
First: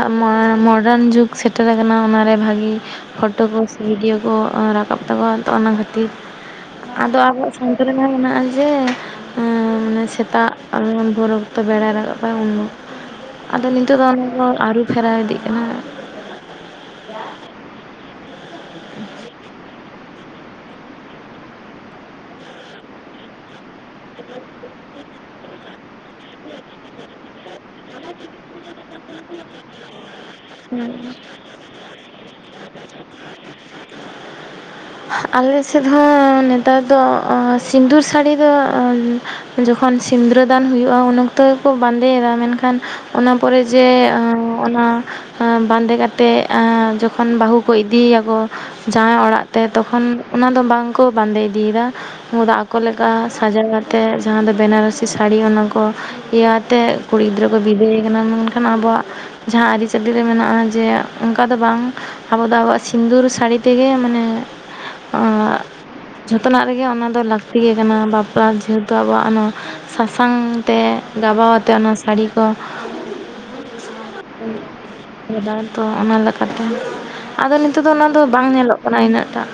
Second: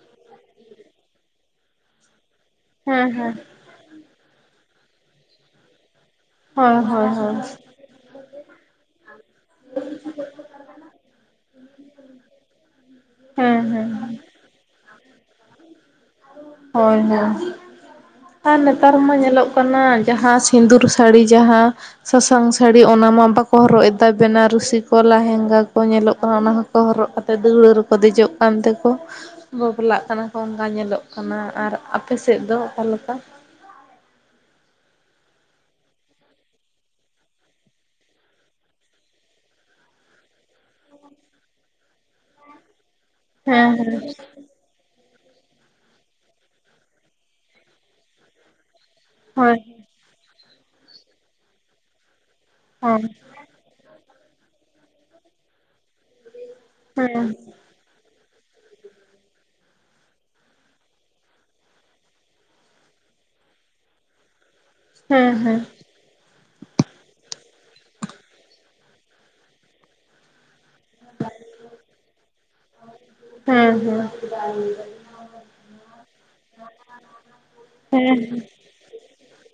ᱢᱚᱰᱟᱨᱱ ᱡᱩᱜᱽ ᱥᱮᱴᱮᱨ ᱠᱟᱱᱟ ᱚᱱᱟᱨᱮ ᱵᱷᱟᱜᱮ ᱦᱮᱸ ᱦᱮᱸ ᱯᱷᱳᱴᱳ ᱠᱚ ᱥᱮ ᱵᱷᱤᱰᱤᱭᱳ ᱠᱚ ᱨᱟᱠᱟᱵ ᱛᱟᱠᱚᱣᱟ ᱛᱚ ᱚᱱᱟ ᱠᱷᱟᱹᱛᱤᱨ ᱦᱳᱭ ᱦᱳᱭ ᱟᱫᱚ ᱦᱳᱭ ᱟᱵᱚᱣᱟᱜ ᱥᱟᱶᱛᱟ ᱨᱮᱢᱟ ᱢᱮᱱᱟᱜᱼᱟ ᱡᱮ ᱮᱸᱻ ᱢᱟᱱᱮ ᱥᱮᱛᱟᱜ ᱵᱷᱳᱨ ᱚᱠᱛᱚ ᱵᱮᱲᱟᱭ ᱨᱟᱠᱟᱵ ᱩᱱ ᱦᱮᱸ ᱟᱫᱚ ᱦᱮᱸ ᱱᱤᱛᱚᱜ ᱫᱚ ᱚᱱᱟ ᱫᱚ ᱟᱹᱨᱩ ᱯᱷᱮᱨᱟᱣ ᱤᱫᱤᱜ ᱠᱟᱱᱟ᱾ ᱦᱳᱭ ᱦᱚᱭ᱾ ᱟᱨ ᱱᱮᱛᱟᱨ ᱢᱟ ᱧᱮᱞᱚᱜ ᱠᱟᱱᱟ, ᱡᱟᱦᱟᱸ ᱥᱤᱸᱫᱩᱨ ᱥᱟᱹᱲᱤ ᱡᱟᱦᱟᱸ ᱥᱟᱥᱟᱝ ᱥᱟᱹᱲᱤ ᱚᱱᱟ ᱢᱟ ᱵᱟᱠᱚ ᱦᱚᱨᱚᱜ ᱮᱫᱟ ᱵᱮᱱᱟ ᱨᱩᱥᱤ ᱠᱚ ᱞᱟᱦᱮᱝᱜᱟ ᱠᱚ ᱧᱮᱞᱚᱜ ᱠᱟᱱᱟ ᱚᱱᱟ ᱦᱚᱸ [inaudible] ᱠᱚ ᱦᱚᱨᱚᱜ ᱠᱟᱛᱮ ᱫᱟᱹᱣᱲᱟᱹ ᱨᱮᱠᱚ ᱫᱮᱡᱚᱜ ᱠᱟᱱ ᱛᱮᱠᱚ ᱵᱟᱯᱞᱟᱜ ᱠᱟᱱᱟ᱾ [inaudible] ᱧᱮᱞᱚᱜ ᱠᱟᱱᱟ ᱟᱨ, ᱟᱯᱮ ᱥᱮᱫ ᱫᱚ ᱚᱠᱟ ᱞᱮᱠᱟ? ᱟᱞᱮ ᱥᱮᱫ ᱦᱚᱸ ᱱᱮᱛᱟᱨ ᱫᱚ, ᱚᱸ ᱥᱤᱸᱫᱩᱨ ᱥᱟᱹᱲᱤ ᱫᱚ ᱚᱸ ᱡᱚᱠᱷᱚᱱ ᱥᱤᱸᱫᱽᱨᱟᱹ ᱫᱟᱱ ᱦᱩᱭᱩᱜᱼᱟ ᱩᱱ ᱚᱠᱛᱚ ᱜᱮᱠᱚ ᱵᱟᱸᱫᱮᱭᱮᱫᱟ ᱢᱮᱱᱠᱷᱟᱱ ᱚᱱᱟ ᱯᱚᱨᱮ ᱦᱮᱸ ᱡᱮ ᱦᱮᱸ ᱮᱸ ᱚᱱᱟ ᱵᱟᱸᱫᱮ ᱠᱟᱛᱮᱫ, ᱮᱸ ᱡᱚᱠᱷᱚᱱ ᱵᱟᱹᱦᱩ ᱠᱚ ᱤᱫᱤᱭᱮᱭᱟᱠᱚ ᱡᱟᱣᱟᱭ ᱚᱲᱟᱜ ᱦᱳᱭ ᱛᱮ ᱛᱚ [inaudible] ᱠᱷᱚᱱ ᱚᱱᱟ ᱫᱚ ᱵᱟᱝᱠᱚ ᱵᱟᱸᱫᱮ ᱤᱫᱤᱭᱮᱫᱟ, ᱩᱱ [inaudible] ᱫᱚ ᱟᱠᱚ ᱦᱮᱸ ᱞᱮᱠᱟ ᱦᱟᱡᱟᱨ [inaudible] ᱟᱛᱮᱫ, ᱡᱟᱦᱟᱸ ᱫᱚ ᱵᱮᱱᱟᱨᱥᱤ ᱥᱟᱹᱲᱤ ᱚᱱᱟ ᱠᱚ ᱤᱭᱟᱹ‌ ᱟᱛᱮᱫ ᱦᱮᱸ ᱠᱩᱲᱤ ᱜᱤᱫᱽᱨᱟᱹ ᱠᱚ ᱵᱤᱫᱟᱹᱭᱮ ᱠᱟᱱᱟ, ᱢᱮᱱᱠᱷᱟᱱ ᱟᱵᱚᱣᱟᱜ ᱡᱟᱦᱟᱸ ᱟᱹᱨᱤᱪ [inaudible] ᱪᱟᱹᱰᱤᱨᱮ [inaudible] ᱢᱮᱱᱟᱜᱼᱟ ᱡᱮ ᱚᱱᱠᱟ ᱫᱚ, ᱵᱟᱝ ᱟᱵᱚ ᱫᱚ ᱟᱵᱚᱣᱟᱜ ᱥᱤᱸᱫᱩᱨ ᱥᱟᱹᱲᱤ ᱛᱮᱜᱮ ᱢᱟᱱᱮ ᱦᱮᱸ ᱟᱸᱻᱜ ᱦᱮᱸ ᱡᱷᱚᱛᱚᱱᱟᱜ ᱨᱮᱜᱮ ᱚᱱᱟ ᱫᱚ ᱞᱟᱹᱠᱛᱤ ᱜᱮ ᱠᱟᱱᱟ, ᱵᱟᱯᱞᱟ ᱡᱮᱦᱮᱛᱩ ᱟᱵᱚᱣᱟᱜ ᱱᱚᱣᱟ ᱥᱟᱥᱟᱝ ᱛᱮ ᱜᱟᱵᱟᱣ ᱟᱛᱮ ᱚᱱᱟ ᱥᱟᱹᱲᱤ ᱠᱚ ᱦᱮᱸ ᱦᱮᱸ᱾ [unintelligible] ᱚᱱᱟ ᱞᱮᱠᱟᱛᱮ, ᱟᱫᱚ ᱱᱤᱛᱚᱜ ᱫᱚ ᱚᱱᱟ ᱫᱚ ᱦᱮᱸ ᱵᱟᱝ ᱧᱮᱞᱚᱜ ᱠᱟᱱᱟ ᱤᱱᱟᱹᱜ ᱴᱟᱜ